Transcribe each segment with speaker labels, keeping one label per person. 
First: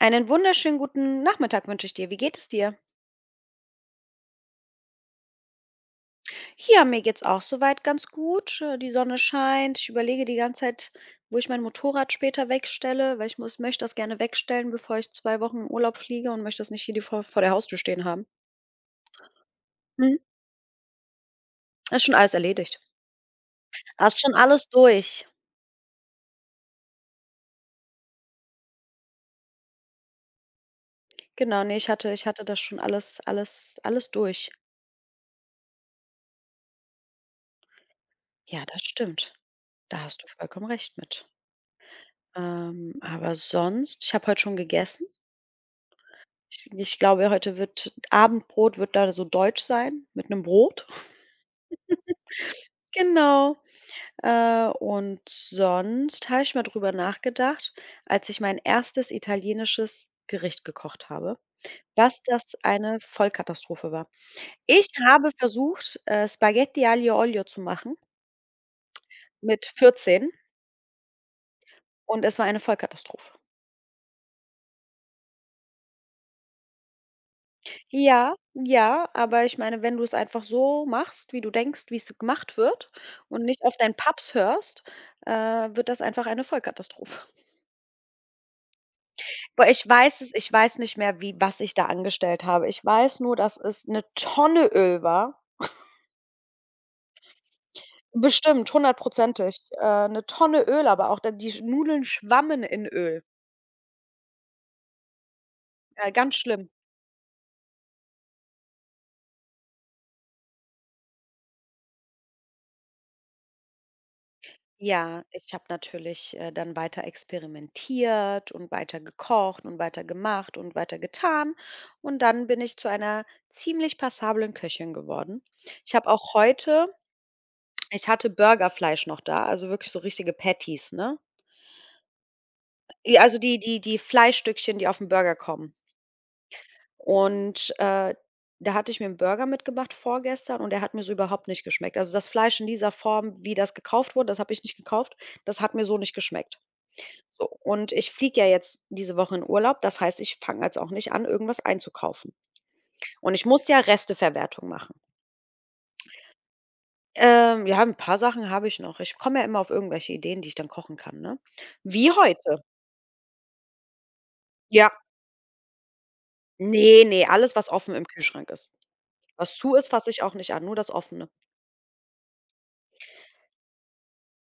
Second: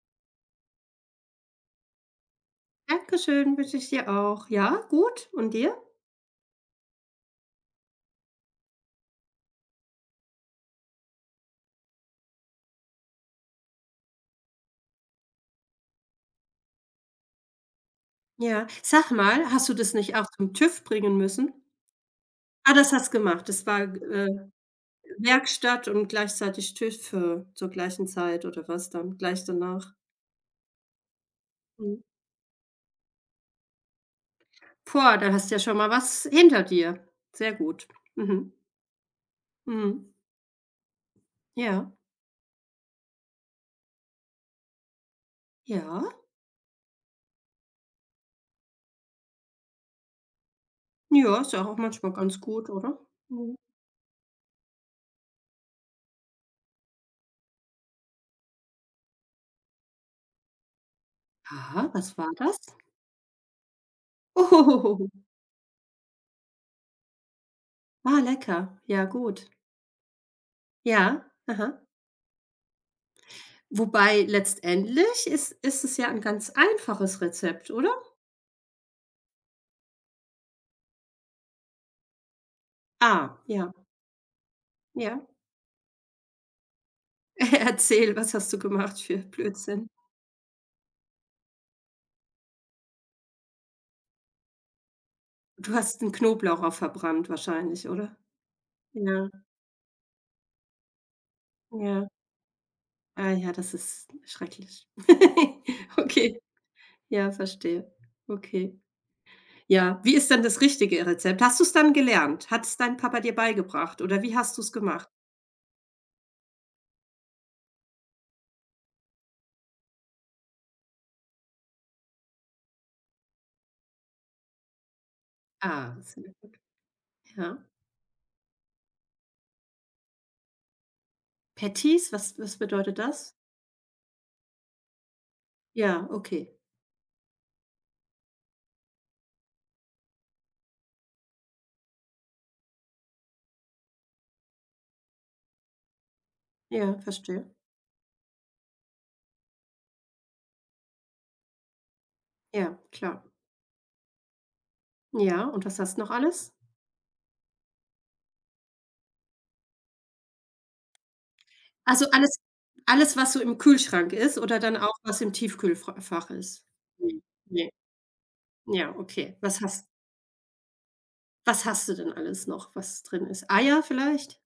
Speaker 1: Einen wunderschönen guten Nachmittag wünsche ich dir. Wie geht es dir?
Speaker 2: Dankeschön, wünsche ich dir auch. Ja, gut. Und dir?
Speaker 1: Ja, mir geht's auch soweit ganz gut. Die Sonne scheint. Ich überlege die ganze Zeit, wo ich mein Motorrad später wegstelle, weil ich muss möchte das gerne wegstellen, bevor ich 2 Wochen in Urlaub fliege und möchte das nicht hier die vor vor der Haustür stehen haben.
Speaker 2: Ja. Sag mal, hast du das nicht
Speaker 1: Mhm.
Speaker 2: auch zum TÜV bringen müssen?
Speaker 1: Das ist schon alles
Speaker 2: Ah,
Speaker 1: erledigt.
Speaker 2: das hast gemacht. Das war,
Speaker 1: Ah, ist schon alles durch.
Speaker 2: Werkstatt und gleichzeitig TÜV, zur gleichen Zeit oder was dann gleich danach?
Speaker 1: Genau, ne,
Speaker 2: Mhm.
Speaker 1: ich hatte das schon alles durch.
Speaker 2: Boah, da hast du ja schon mal was hinter dir. Sehr gut. Mhm.
Speaker 1: Ja, das stimmt. Da
Speaker 2: Mhm.
Speaker 1: hast du vollkommen recht mit.
Speaker 2: Ja.
Speaker 1: Aber sonst, ich habe heute schon gegessen.
Speaker 2: Ja.
Speaker 1: Ich glaube, heute wird Abendbrot wird da so deutsch sein mit 'nem Brot.
Speaker 2: Ja, ist ja auch manchmal ganz gut, oder?
Speaker 1: Genau.
Speaker 2: Mhm.
Speaker 1: Und sonst habe ich mal drüber nachgedacht, als ich mein erstes italienisches Gericht gekocht habe,
Speaker 2: Ah, was
Speaker 1: dass
Speaker 2: war
Speaker 1: das
Speaker 2: das?
Speaker 1: eine Vollkatastrophe war. Ich
Speaker 2: Oh,
Speaker 1: habe versucht, Spaghetti aglio olio zu machen
Speaker 2: ah, lecker. Ja, gut.
Speaker 1: mit 14,
Speaker 2: Ja. Aha.
Speaker 1: und es war eine Vollkatastrophe.
Speaker 2: Wobei letztendlich ist es ja ein ganz einfaches Rezept, oder?
Speaker 1: Ja, ja, aber ich meine, wenn du es einfach so machst, wie du denkst, wie es gemacht wird,
Speaker 2: Ah,
Speaker 1: und nicht
Speaker 2: ja,
Speaker 1: auf deinen Paps hörst,
Speaker 2: ja.
Speaker 1: wird das einfach eine Vollkatastrophe.
Speaker 2: Erzähl, was hast du gemacht für
Speaker 1: Boah,
Speaker 2: Blödsinn?
Speaker 1: ich weiß nicht mehr, wie was ich da angestellt habe. Ich weiß nur, dass es eine Tonne Öl war.
Speaker 2: Du hast 'n Knoblauch auch verbrannt wahrscheinlich, oder?
Speaker 1: Bestimmt,
Speaker 2: Ja,
Speaker 1: hundertprozentig. 'Ne Tonne Öl, aber auch da die Nudeln
Speaker 2: ja.
Speaker 1: schwammen in Öl.
Speaker 2: Ah ja, das ist schrecklich.
Speaker 1: Ganz
Speaker 2: Okay,
Speaker 1: schlimm.
Speaker 2: ja, verstehe. Okay. Ja, wie ist denn das richtige Rezept? Hast du es dann gelernt? Hat es dein Papa dir beigebracht oder wie hast du es gemacht?
Speaker 1: Ja, ich habe natürlich, dann weiter experimentiert und weiter gekocht und weiter gemacht und weiter getan, und dann bin ich zu einer ziemlich passablen Köchin geworden. Ich
Speaker 2: Ah,
Speaker 1: habe
Speaker 2: sehr
Speaker 1: auch
Speaker 2: gut.
Speaker 1: heute,
Speaker 2: Ja.
Speaker 1: ich hatte Burgerfleisch noch da, also wirklich so richtige Patties, ne?
Speaker 2: Patties, was bedeutet
Speaker 1: Ja,
Speaker 2: das?
Speaker 1: also die die Fleischstückchen, die auf aufm Burger kommen.
Speaker 2: Ja, okay.
Speaker 1: Und, da hatte ich mir 'n Burger mitgemacht vorgestern, und der hat mir so überhaupt nicht geschmeckt. Also das Fleisch in dieser Form, wie das gekauft wurde, das habe ich nicht gekauft, das hat mir so nicht geschmeckt.
Speaker 2: Ja, verstehe.
Speaker 1: So, und ich fliege ja jetzt diese Woche in Urlaub, das heißt, ich fange jetzt auch nicht an, irgendwas einzukaufen.
Speaker 2: Ja, klar.
Speaker 1: Und ich muss ja Resteverwertung machen.
Speaker 2: Ja, und was hast du noch alles?
Speaker 1: Ja, ein paar Sachen habe ich noch. Ich komme ja immer auf irgendwelche Ideen, die ich dann kochen kann, ne?
Speaker 2: Also,
Speaker 1: Wie
Speaker 2: alles
Speaker 1: heute.
Speaker 2: alles, was so im Kühlschrank ist oder dann
Speaker 1: Ja.
Speaker 2: auch, was im Tiefkühlfach ist?
Speaker 1: Ne,
Speaker 2: Ne,
Speaker 1: ne, alles, was
Speaker 2: ne.
Speaker 1: offen im Kühlschrank ist.
Speaker 2: Ja, okay.
Speaker 1: Was zu ist, fasse ich auch nicht an, nur das Offene.
Speaker 2: Was hast du denn alles noch, was drin ist? Eier vielleicht?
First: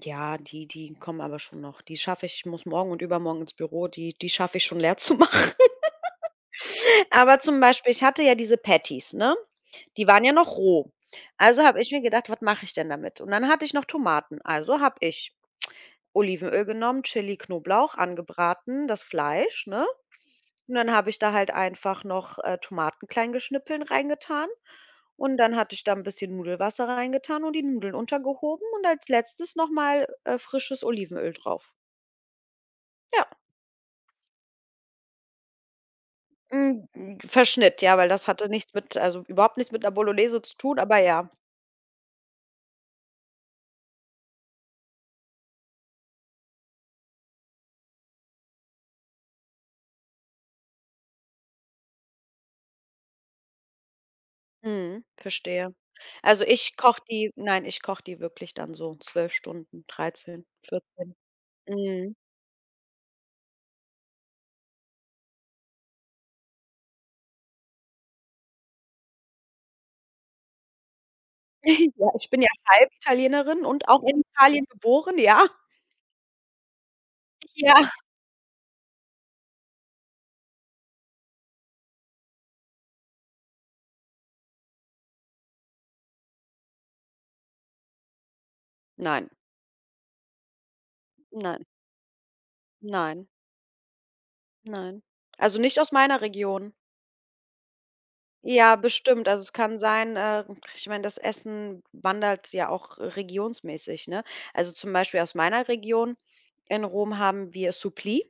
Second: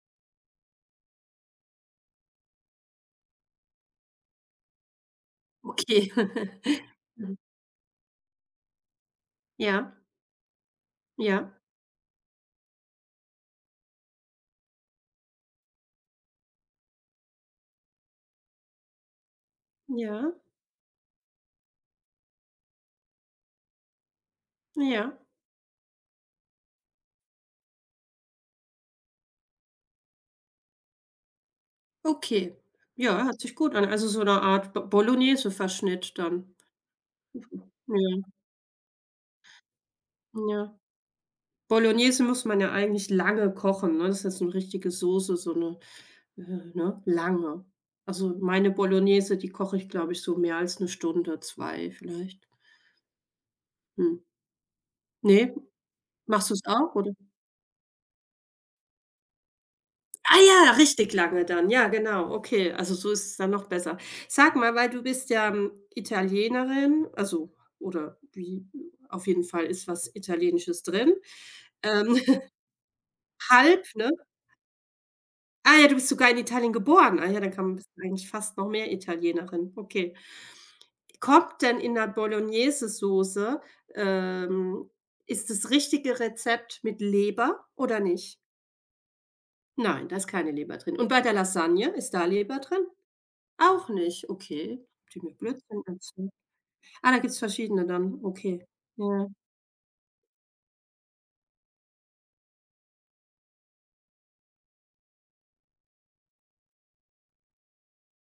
Speaker 1: Ja, die kommen aber schon noch. Die schaffe ich ich muss morgen und übermorgen ins Büro, die schaffe ich schon leer zu machen.
Speaker 2: Okay. Mhm.
Speaker 1: Aber zum Beispiel, ich hatte ja diese Patties, ne?
Speaker 2: Ja,
Speaker 1: Die waren ja noch roh.
Speaker 2: ja,
Speaker 1: Also habe ich mir gedacht: „Was mache ich denn damit?“ Und dann hatte ich noch Tomaten, also habe ich Olivenöl genommen, Chili, Knoblauch, angebraten, das Fleisch, ne?
Speaker 2: ja,
Speaker 1: Und dann habe ich da halt einfach noch, Tomaten klein geschnippeln reingetan,
Speaker 2: ja.
Speaker 1: und dann hatte ich da ein bisschen Nudelwasser reingetan und die Nudeln untergehoben und als Letztes noch mal, frisches Olivenöl drauf.
Speaker 2: Okay.
Speaker 1: Ja,
Speaker 2: Ja, hört sich gut an. Also, so eine Art Bolognese-Verschnitt dann.
Speaker 1: hm, Verschnitt, ja, weil
Speaker 2: Mhm.
Speaker 1: das hatte nichts mit also, überhaupt nichts mit 'ner Bolognese
Speaker 2: Ja,
Speaker 1: zu tun,
Speaker 2: ja.
Speaker 1: aber ja.
Speaker 2: Bolognese muss man ja eigentlich lange kochen, ne? Das ist ja so 'ne richtige Soße, so eine Äh, ne, lange. Also, meine Bolognese, die koche ich, glaube ich, so mehr als eine Stunde, 2 vielleicht. Mhm.
Speaker 1: Mhm,
Speaker 2: Ne?
Speaker 1: verstehe. Also,
Speaker 2: Machst du es
Speaker 1: ich
Speaker 2: auch,
Speaker 1: koche
Speaker 2: oder?
Speaker 1: die nein, ich koche die wirklich dann so 12 Stunden,
Speaker 2: Ah
Speaker 1: dreizehn,
Speaker 2: ja, richtig
Speaker 1: vierzehn.
Speaker 2: lange dann. Ja,
Speaker 1: Mhm.
Speaker 2: genau. Okay, also so ist es dann noch besser. Sag mal, weil du bist ja, hm, Italienerin, also oder wie auf jeden Fall ist was Italienisches drin.
Speaker 1: Ja,
Speaker 2: Ähm,
Speaker 1: ich bin ja halb Italienerin
Speaker 2: halb,
Speaker 1: und auch
Speaker 2: ne?
Speaker 1: in Italien geboren, ja.
Speaker 2: Ah ja, du bist sogar in Italien geboren. Ah ja, dann kann
Speaker 1: Ja.
Speaker 2: man bist du eigentlich fast noch mehr Italienerin. Okay. Kommt denn in der Bolognesesoße ähm, ist das richtige Rezept mit Leber oder nicht?
Speaker 1: Nein,
Speaker 2: Nein, da ist keine Leber drin. Und bei der
Speaker 1: nein,
Speaker 2: Lasagne, ist da Leber drin?
Speaker 1: nein,
Speaker 2: Auch nicht. Okay,
Speaker 1: nein.
Speaker 2: die mir
Speaker 1: Also, nicht
Speaker 2: Blödsinn
Speaker 1: aus meiner
Speaker 2: erzählen.
Speaker 1: Region.
Speaker 2: Ah, da gibt's verschiedene dann. Okay.
Speaker 1: Ja,
Speaker 2: Ja.
Speaker 1: bestimmt. Ich meine, das Essen wandert ja auch, regionsmäßig, ne? Also, zum Beispiel aus meiner Region in Rom haben wir Supplì.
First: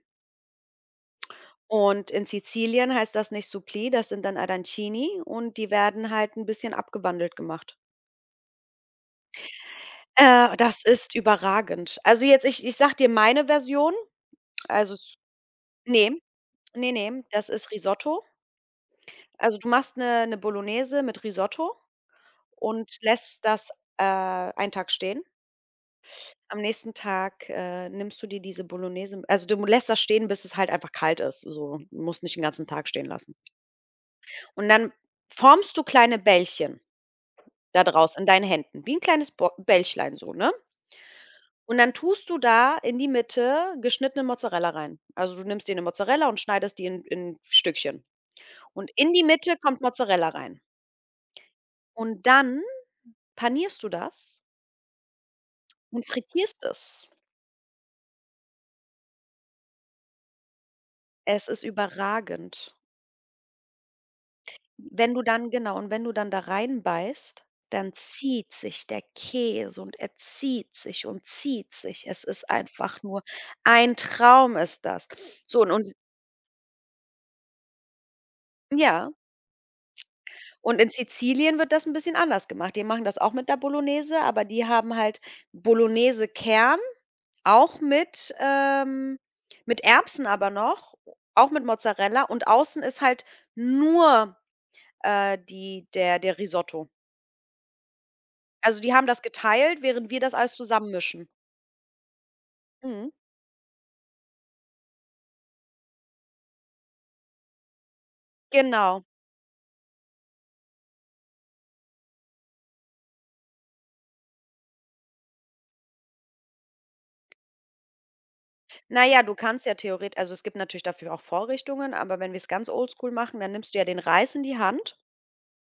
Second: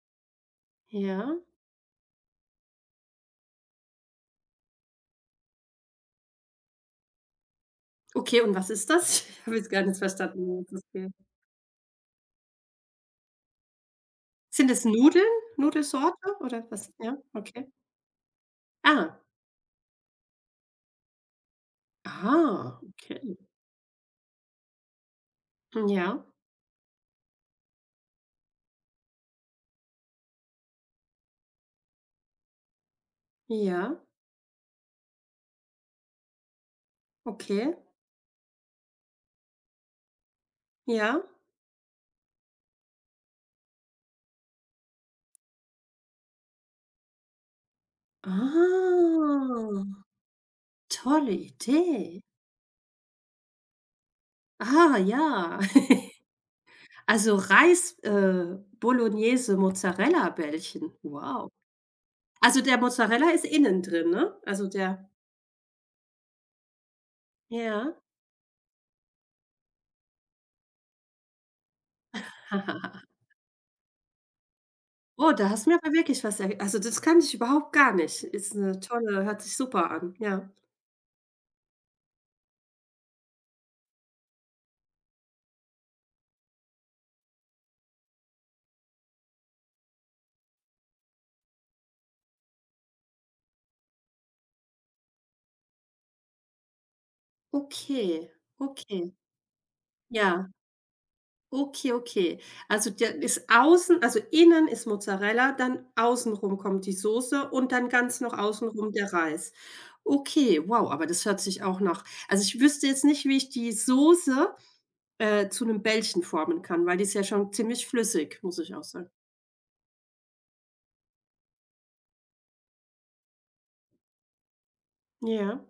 Speaker 2: Ja.
Speaker 1: Und in Sizilien heißt das nicht Suppli, das sind dann Arancini, und die werden halt 'n bisschen abgewandelt gemacht.
Speaker 2: Okay, und was ist das? Ich habe jetzt gar nicht verstanden,
Speaker 1: Äh,
Speaker 2: worum es
Speaker 1: das
Speaker 2: geht.
Speaker 1: ist überragend. Also, jetzt ich sage dir meine Version,
Speaker 2: Sind das
Speaker 1: also es
Speaker 2: Nudeln?
Speaker 1: ne,
Speaker 2: Nudelsorte oder was? Ja,
Speaker 1: ne, das ist
Speaker 2: okay.
Speaker 1: Risotto.
Speaker 2: Ah.
Speaker 1: Also, du machst 'ne Bolognese mit Risotto
Speaker 2: Ah,
Speaker 1: und
Speaker 2: okay.
Speaker 1: lässt das, einen Tag stehen.
Speaker 2: Ja,
Speaker 1: Am nächsten Tag, nimmst du dir diese Bolognese, also, du lässt das stehen, bis es halt einfach kalt ist, so. Du musst nicht den ganzen Tag stehen lassen.
Speaker 2: ja,
Speaker 1: Und dann formst du kleine Bällchen
Speaker 2: okay,
Speaker 1: da draus in deinen Händen, wie ein kleines Bo Bällchen so, ne?
Speaker 2: ja.
Speaker 1: Und dann tust du da in die Mitte geschnittene Mozzarella rein. Also, du nimmst dir eine Mozzarella und schneidest die in Stückchen. Und in die Mitte kommt
Speaker 2: Ah,
Speaker 1: Mozzarella rein.
Speaker 2: tolle Idee.
Speaker 1: Und dann panierst du das
Speaker 2: Ah, ja.
Speaker 1: und frittierst es.
Speaker 2: Also Reis, Bolognese, Mozzarella-Bällchen.
Speaker 1: Es
Speaker 2: Wow.
Speaker 1: ist
Speaker 2: Also
Speaker 1: überragend.
Speaker 2: der Mozzarella ist innen drin, ne? Also der
Speaker 1: Wenn du dann genau, und wenn du dann da reinbeißt, dann
Speaker 2: ja.
Speaker 1: zieht sich der Käse, und er zieht sich und zieht sich. Es ist einfach nur ein Traum ist das.
Speaker 2: Oh, da
Speaker 1: So,
Speaker 2: hast du
Speaker 1: und
Speaker 2: mir
Speaker 1: und
Speaker 2: aber wirklich was er also das kann ich überhaupt gar nicht. Ist eine
Speaker 1: ja.
Speaker 2: tolle hört sich super an, ja.
Speaker 1: Und in Sizilien wird das ein bisschen anders gemacht. Die machen das auch mit der Bolognese, aber die haben halt Bolognese-Kern, auch mit Erbsen aber noch, auch mit Mozzarella, und außen ist halt nur, die der Risotto.
Speaker 2: Okay,
Speaker 1: Also, die haben
Speaker 2: okay,
Speaker 1: das geteilt, während wir das
Speaker 2: ja.
Speaker 1: alles zusammenmischen.
Speaker 2: Okay, okay. Also,
Speaker 1: Mhm.
Speaker 2: der ist außen also, innen ist Mozzarella, dann außenrum kommt die Soße und dann ganz noch außenrum
Speaker 1: Genau.
Speaker 2: der Reis. Okay, wow, aber das hört sich auch nach also, ich wüsste jetzt nicht, wie ich die Soße, zu einem Bällchen formen kann, weil die ist ja schon ziemlich flüssig, muss ich auch
Speaker 1: Na
Speaker 2: sagen.
Speaker 1: ja, du kannst ja theoretisch, also, es gibt natürlich dafür auch Vorrichtungen, aber wenn wir es ganz oldschool machen, dann nimmst du ja den Reis in die Hand,
Speaker 2: Ja,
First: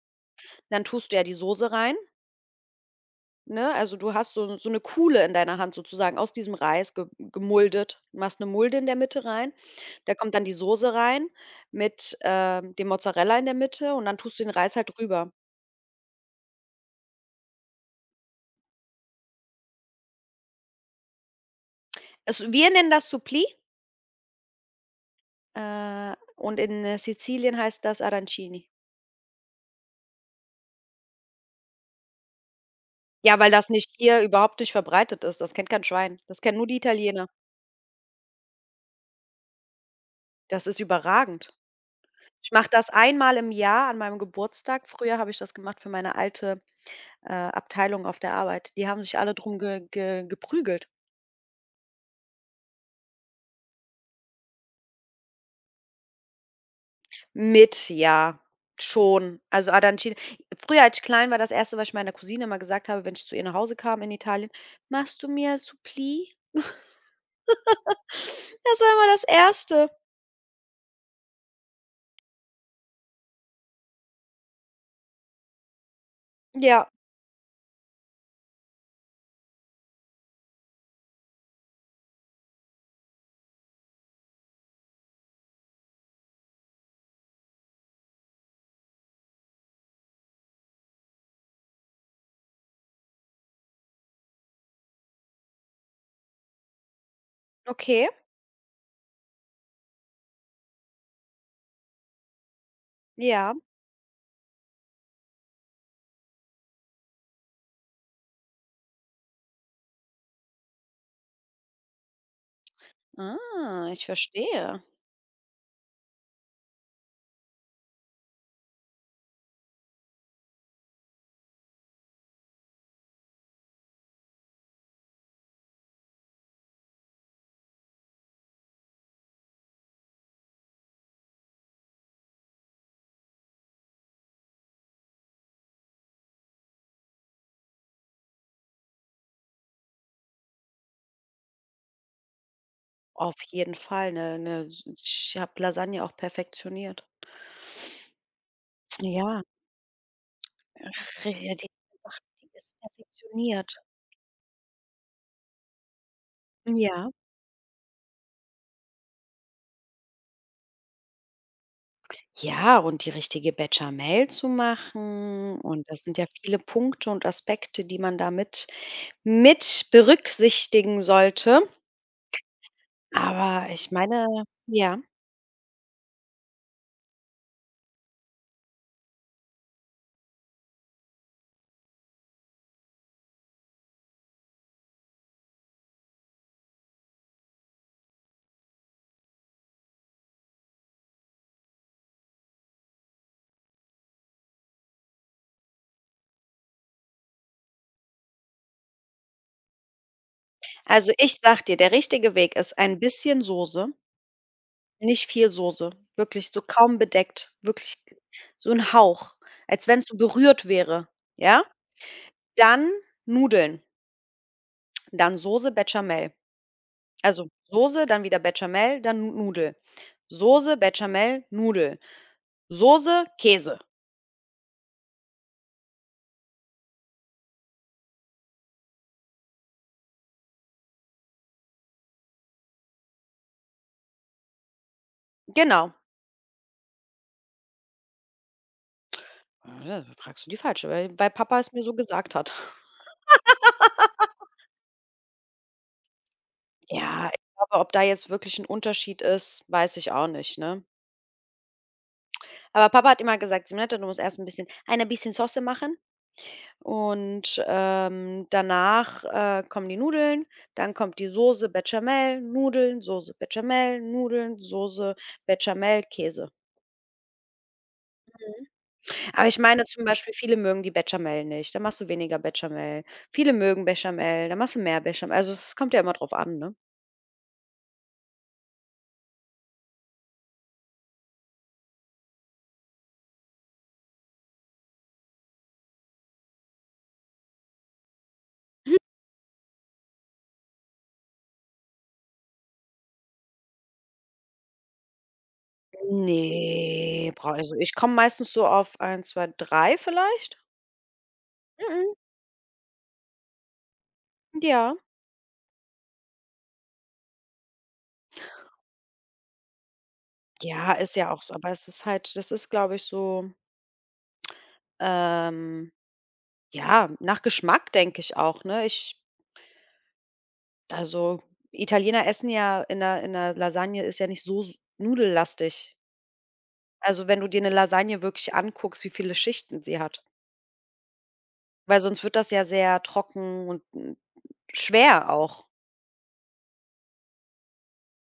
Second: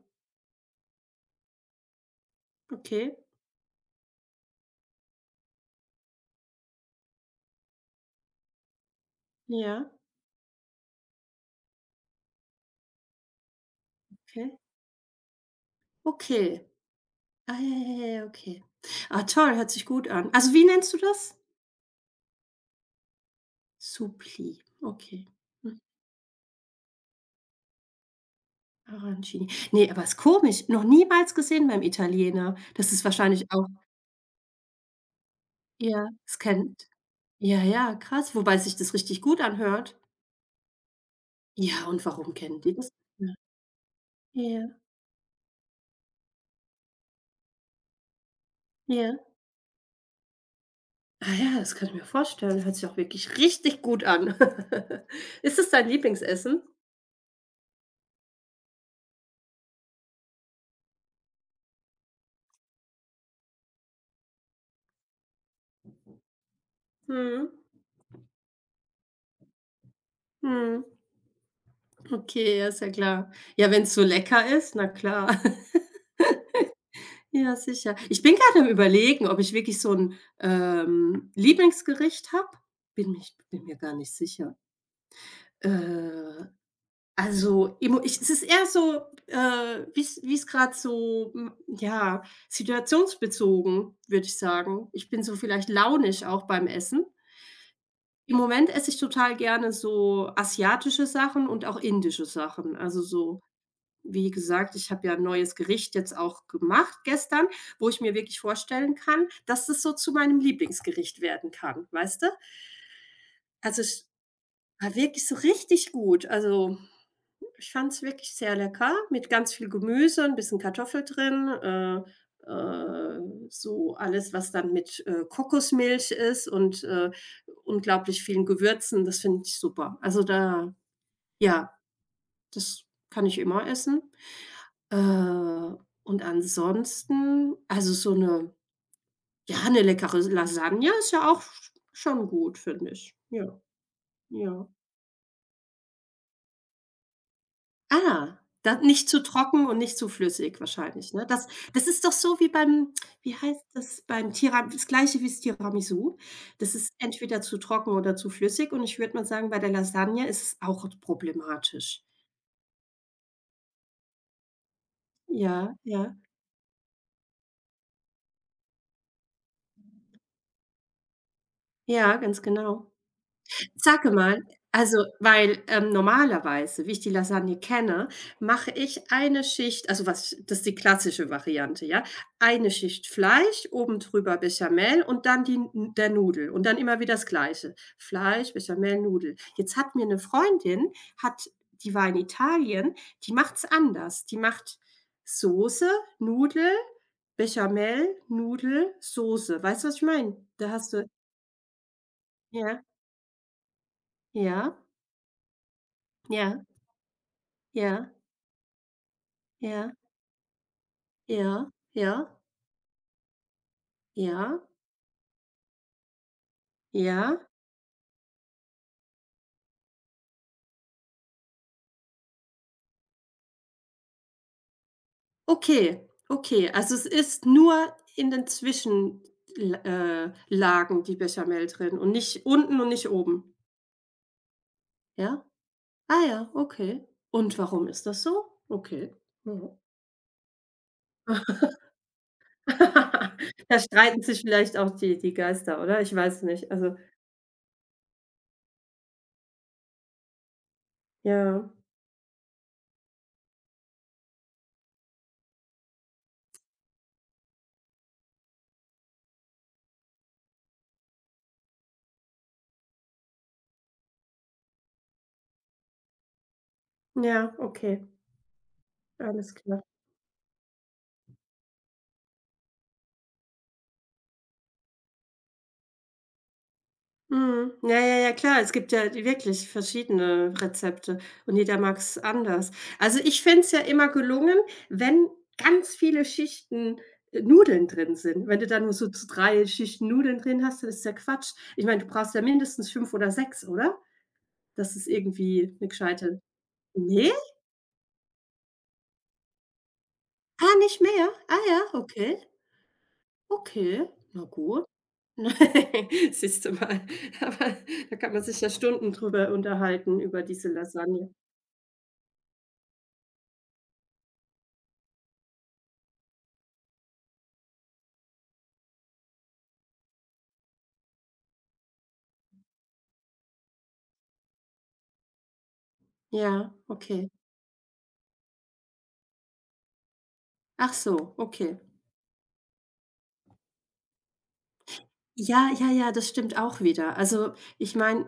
Speaker 1: dann tust du ja die Soße rein.
Speaker 2: okay.
Speaker 1: Ne, also du hast so eine Kuhle in deiner Hand sozusagen, aus diesem Reis ge gemuldet. Machst eine Mulde in der Mitte rein,
Speaker 2: Ja,
Speaker 1: da kommt dann die Soße rein mit, dem Mozzarella in der Mitte, und dann tust du
Speaker 2: okay.
Speaker 1: den Reis halt drüber.
Speaker 2: Okay. Ah, ja, ja, ja, ja, okay. Ah, toll, hört sich gut an. Also, wie nennst du das?
Speaker 1: Es wir nennen das Supplì,
Speaker 2: Suppli, okay. Mhm.
Speaker 1: und in, Sizilien heißt das Arancini.
Speaker 2: Arancini. Ne, aber ist komisch, noch niemals gesehen beim Italiener. Das ist
Speaker 1: Ja, weil
Speaker 2: wahrscheinlich auch
Speaker 1: das nicht hier überhaupt nicht verbreitet ist. Das kennt kein
Speaker 2: ja,
Speaker 1: Schwein.
Speaker 2: das
Speaker 1: Das kennen nur die
Speaker 2: kennt
Speaker 1: Italiener.
Speaker 2: ja, ja, krass, wobei sich das richtig gut anhört.
Speaker 1: Das ist überragend.
Speaker 2: Ja, und warum
Speaker 1: Ich
Speaker 2: kennen
Speaker 1: mache
Speaker 2: die
Speaker 1: das
Speaker 2: das? Ja,
Speaker 1: einmal im Jahr an meinem
Speaker 2: ja,
Speaker 1: Geburtstag. Früher habe ich das gemacht für meine alte, Abteilung auf der Arbeit. Die haben
Speaker 2: ja.
Speaker 1: sich alle drum ge ge geprügelt.
Speaker 2: Ah ja, das kann ich mir vorstellen. Hört sich auch wirklich richtig gut an. Ist es dein Lieblingsessen?
Speaker 1: Mit, ja, schon. Also Arancine früher, als ich klein war, das erste, was ich meiner Cousine immer gesagt habe, wenn ich zu ihr nach Hause kam in Italien: „Machst du mir Suppli?“
Speaker 2: Mhm.
Speaker 1: Das war immer das Erste.
Speaker 2: Mhm. Okay, ja, ist ja klar. Ja, wenn's so lecker ist, na klar.
Speaker 1: Ja,
Speaker 2: Ja, sicher. Ich bin gerade am Überlegen, ob ich wirklich so 'n, Lieblingsgericht habe. Bin mir gar nicht sicher. Äh, also, emo ich es ist eher so, wie's grad so, ja, situationsbezogen, würde ich sagen. Ich bin so vielleicht launisch auch beim Essen.
Speaker 1: okay,
Speaker 2: Im Moment esse ich total gerne so asiatische Sachen und auch indische Sachen, also so
Speaker 1: ja.
Speaker 2: wie gesagt, ich habe ja 'n neues Gericht jetzt auch gemacht gestern, wo ich mir wirklich vorstellen kann, dass das so zu meinem Lieblingsgericht werden kann, weißt du? Also,
Speaker 1: Ah, ich
Speaker 2: es
Speaker 1: verstehe.
Speaker 2: war wirklich so richtig gut. Also, ich fand es wirklich sehr lecker mit ganz viel Gemüse, ein bisschen Kartoffel drin, so alles, was dann mit, Kokosmilch ist und unglaublich vielen Gewürzen. Das finde ich super. Also, da ja, das kann ich immer essen. Äh, und ansonsten also, so eine, ja, eine leckere Lasagne ist ja auch schon gut, finde ich.
Speaker 1: Auf
Speaker 2: Ja,
Speaker 1: jeden Fall, ne,
Speaker 2: ja.
Speaker 1: ich habe Lasagne auch perfektioniert.
Speaker 2: Ah, da nicht zu
Speaker 1: Ja,
Speaker 2: trocken und nicht zu flüssig
Speaker 1: ach,
Speaker 2: wahrscheinlich, ne? Das
Speaker 1: die
Speaker 2: das ist doch so wie
Speaker 1: ist
Speaker 2: beim wie heißt
Speaker 1: perfektioniert.
Speaker 2: das? Beim Tiramisu. Das Gleiche wie's Tiramisu. Das ist
Speaker 1: Ja.
Speaker 2: entweder zu trocken oder zu flüssig und ich würde mal sagen, bei der Lasagne ist es auch problematisch.
Speaker 1: Ja, und die richtige Béchamel zu machen,
Speaker 2: Ja,
Speaker 1: und das
Speaker 2: ja.
Speaker 1: sind ja viele Punkte und Aspekte, die man da mit berücksichtigen sollte.
Speaker 2: Ja, ganz genau.
Speaker 1: Aber ich
Speaker 2: Sage
Speaker 1: meine,
Speaker 2: mal, also,
Speaker 1: ja.
Speaker 2: weil, normalerweise, wie ich die Lasagne kenne, mache ich eine Schicht also, was das ist die klassische Variante, ja? Eine Schicht Fleisch, oben drüber Béchamel und dann die N der Nudel und dann immer wieder das Gleiche. Fleisch, Béchamel, Nudel. Jetzt hat mir eine Freundin hat die war in Italien, die macht's anders. Die macht Soße, Nudel, Béchamel, Nudel, Soße. Weißt du, was ich meine? Da hast du
Speaker 1: Also, ich sag dir, der richtige Weg ist
Speaker 2: ja,
Speaker 1: ein bisschen Soße,
Speaker 2: ja,
Speaker 1: nicht viel Soße, wirklich so
Speaker 2: ja,
Speaker 1: kaum bedeckt, wirklich
Speaker 2: ja.
Speaker 1: so ein Hauch, als
Speaker 2: Ja,
Speaker 1: wenn es so berührt wäre, ja?
Speaker 2: ja, ja,
Speaker 1: Dann Nudeln,
Speaker 2: ja,
Speaker 1: dann Soße, Béchamel.
Speaker 2: ja.
Speaker 1: Also, Soße, dann wieder Béchamel, dann Nudel. Soße, Béchamel, Nudel. Soße, Käse.
Speaker 2: Okay, okay. Also, es ist nur in den Zwischenlagen Lagen die Bechamel drin und nicht unten und nicht oben, ja?
Speaker 1: Genau.
Speaker 2: Ah ja, okay. Und warum ist das so? Okay. Mhm.
Speaker 1: Ja, da fragst du die Falsche, weil Papa es mir so gesagt hat.
Speaker 2: Da streiten sich vielleicht auch die Geister, oder? Ich weiß nicht. Also,
Speaker 1: Ja, ich glaube, ob da jetzt wirklich ein Unterschied ist, weiß ich auch nicht, ne?
Speaker 2: ja,
Speaker 1: Aber Papa hat immer gesagt: „Simonetta, du musst erst ein bisschen Sauce machen und, danach kommen die Nudeln, dann kommt die Soße Bechamel, Nudeln, Soße Bechamel, Nudeln, Soße Bechamel, Käse.“
Speaker 2: ja, okay,
Speaker 1: Aber
Speaker 2: alles
Speaker 1: ich
Speaker 2: klar.
Speaker 1: meine zum Beispiel, viele mögen die Bechamel nicht, dann machst du weniger Bechamel. Viele mögen Bechamel, dann machst du mehr Bechamel. Also, es kommt ja immer drauf an, ne?
Speaker 2: Mhm. Ja, ja, ja, klar. Es gibt ja wirklich verschiedene Rezepte und jeder mag's anders. Also, ich finde es ja immer gelungen, wenn ganz viele Schichten, Nudeln drin sind. Wenn du da nur so z 3 Schichten Nudeln drin hast, dann ist ja Quatsch. Ich meine, du brauchst ja mindestens 5 oder 6, oder? Das ist irgendwie eine gescheite
Speaker 1: Ne,
Speaker 2: ne?
Speaker 1: brau also, ich komme meistens so auf eins, 2, 3 vielleicht.
Speaker 2: Ah, nicht mehr? Ah ja,
Speaker 1: Mhm,
Speaker 2: okay. Okay, na gut.
Speaker 1: ja.
Speaker 2: Siehst du mal, aber da kann man sich ja Stunden drüber unterhalten, über diese
Speaker 1: Ja, ist ja
Speaker 2: Lasagne.
Speaker 1: auch so, aber es ist halt, das ist, glaube ich, so, ähm, ja, nach Geschmack, denke ich auch, ne? Ich also, Italiener essen ja in 'ner Lasagne ist ja nicht so s nudellastig.
Speaker 2: Ja,
Speaker 1: Also,
Speaker 2: okay.
Speaker 1: wenn du dir 'ne Lasagne wirklich anguckst, wie viele Schichten sie hat.
Speaker 2: Ach so, okay.
Speaker 1: Weil sonst wird das ja sehr trocken und, hm, schwer auch.
Speaker 2: Ja, ja, ja, das stimmt auch wieder. Also, ich meine,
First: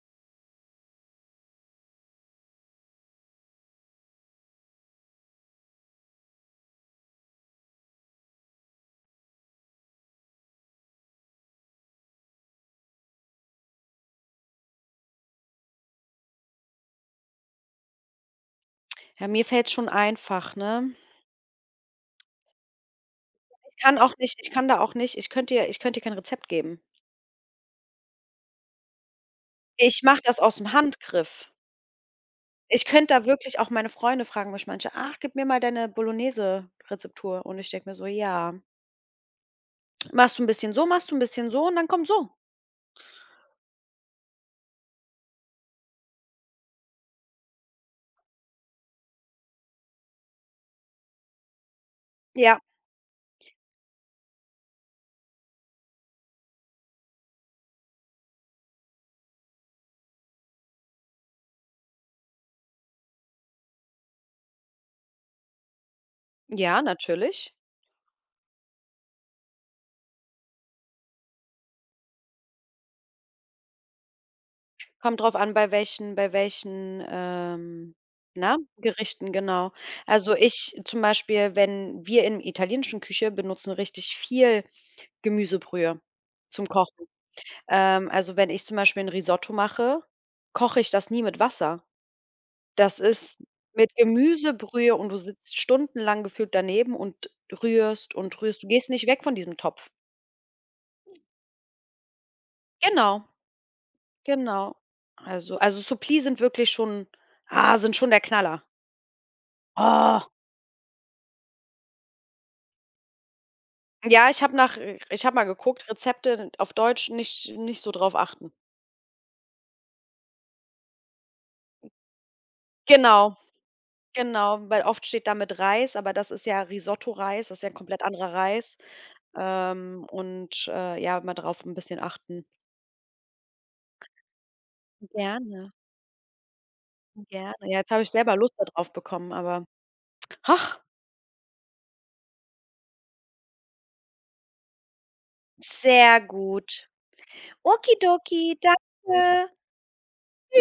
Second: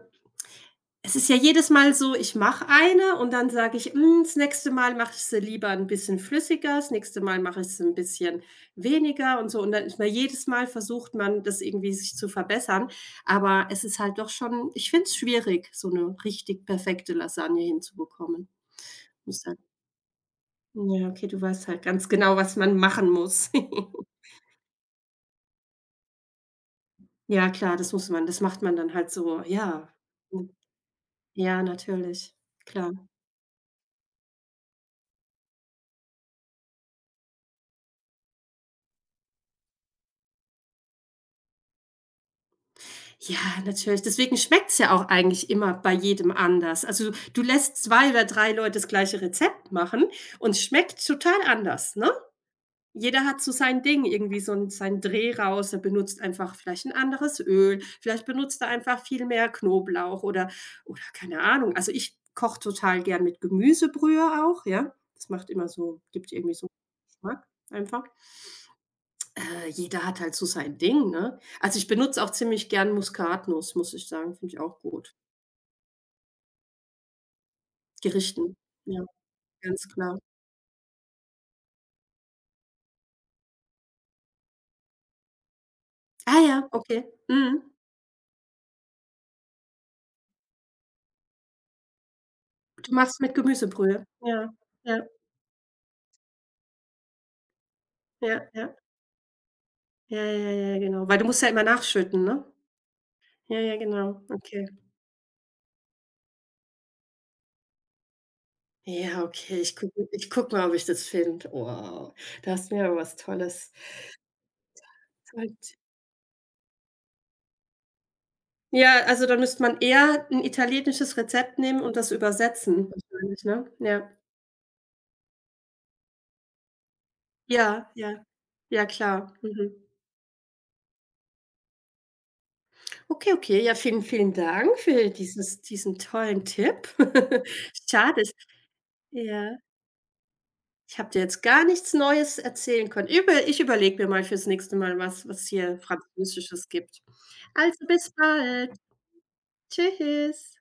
Speaker 2: es ist ja jedes Mal so, ich mache eine und dann sage ich: „Hm, das nächste Mal mache ich sie lieber ein bisschen flüssiger, das nächste Mal mache ich sie ein bisschen weniger“ und so. Und dann ist man jedes Mal versucht man, das irgendwie sich zu verbessern. Aber es ist halt doch schon ich finde es schwierig, so eine richtig perfekte Lasagne hinzubekommen.
Speaker 1: Ja, mir
Speaker 2: Muss halt
Speaker 1: fällt's schon einfach, ne?
Speaker 2: ja, okay, du weißt halt ganz genau, was man machen muss.
Speaker 1: Ich kann da auch nicht ich könnte dir kein Rezept geben.
Speaker 2: Ja klar, das muss man das macht man dann halt so, ja.
Speaker 1: Ich mache das
Speaker 2: Hm,
Speaker 1: aus dem Handgriff.
Speaker 2: ja, natürlich,
Speaker 1: Ich
Speaker 2: klar.
Speaker 1: könnte da wirklich auch meine Freunde fragen mich manche: „Ach, gib mir mal deine Bolognese-Rezeptur.“ Und ich denke mir so: „Ja, machst du ein bisschen so, machst du ein bisschen so, und dann kommt so.“
Speaker 2: Ja, natürlich. Deswegen schmeckt's ja auch eigentlich immer bei jedem anders. Also, du lässt 2 oder 3 Leute das gleiche Rezept machen und es schmeckt total anders, ne?
Speaker 1: Ja.
Speaker 2: Jeder hat so sein Ding, irgendwie so 'n seinen Dreh raus. Er benutzt einfach vielleicht 'n anderes Öl, vielleicht benutzt er einfach viel mehr Knoblauch oder keine Ahnung. Also, ich koche total gern mit Gemüsebrühe auch, ja? Das macht immer so gibt irgendwie so 'n
Speaker 1: Ja,
Speaker 2: Geschmack
Speaker 1: natürlich.
Speaker 2: einfach. Jeder hat halt so sein Ding, ne? Also, ich benutze auch ziemlich gern Muskatnuss, muss ich sagen, finde ich auch gut.
Speaker 1: Kommt drauf an, bei welchen
Speaker 2: Gerichten,
Speaker 1: na,
Speaker 2: ja,
Speaker 1: Gerichten, genau.
Speaker 2: ganz klar.
Speaker 1: Also, ich zum Beispiel, wenn wir in italienischen Küche benutzen richtig viel Gemüsebrühe
Speaker 2: Ah
Speaker 1: zum
Speaker 2: ja, okay.
Speaker 1: Kochen.
Speaker 2: Mhm.
Speaker 1: Also, wenn ich zum Beispiel ein Risotto mache, koche ich das nie mit Wasser.
Speaker 2: Du
Speaker 1: Das
Speaker 2: machst mit
Speaker 1: ist mit
Speaker 2: Gemüsebrühe. Ja,
Speaker 1: Gemüsebrühe,
Speaker 2: ja,
Speaker 1: und du sitzt stundenlang gefühlt daneben und rührst und
Speaker 2: ja,
Speaker 1: rührst. Du
Speaker 2: ja.
Speaker 1: gehst nicht weg von diesem Topf.
Speaker 2: Ja, ja, ja, genau. Weil du musst ja immer nachschütten, ne?
Speaker 1: Genau,
Speaker 2: Ja, ja, genau. Okay.
Speaker 1: genau. Also, Supplis sind wirklich schon sind schon der Knaller.
Speaker 2: Ja, okay,
Speaker 1: Oh.
Speaker 2: ich gucke mal, ob ich das finde. Wow, da hast du mir aber was Tolles.
Speaker 1: Ja, ich habe nach ich habe mal
Speaker 2: Zeigt.
Speaker 1: geguckt, Rezepte auf Deutsch, nicht so drauf achten.
Speaker 2: Ja, also, dann müsste man eher ein italienisches Rezept nehmen und das übersetzen
Speaker 1: Genau,
Speaker 2: wahrscheinlich, ne? Ja.
Speaker 1: genau, weil oft steht da mit Reis, aber das ist ja Risotto-Reis, das ist ja 'n
Speaker 2: Ja,
Speaker 1: komplett
Speaker 2: ja.
Speaker 1: anderer Reis.
Speaker 2: Ja, klar. Mhm.
Speaker 1: Ja, mal drauf 'n bisschen achten.
Speaker 2: Okay, okay. Ja, vielen, vielen Dank für dieses
Speaker 1: Gerne,
Speaker 2: diesen tollen Tipp.
Speaker 1: gerne. Ja, jetzt habe ich
Speaker 2: Schade ist
Speaker 1: selber Lust da drauf bekommen,
Speaker 2: ja,
Speaker 1: aber ach,
Speaker 2: ich habe dir jetzt gar nichts Neues erzählen können. Über Ich überlege mir mal fürs nächste Mal was hier
Speaker 1: sehr
Speaker 2: Französisches
Speaker 1: gut.
Speaker 2: gibt. Also, bis
Speaker 1: Okidoki,
Speaker 2: bald.
Speaker 1: danke.
Speaker 2: Tschüss.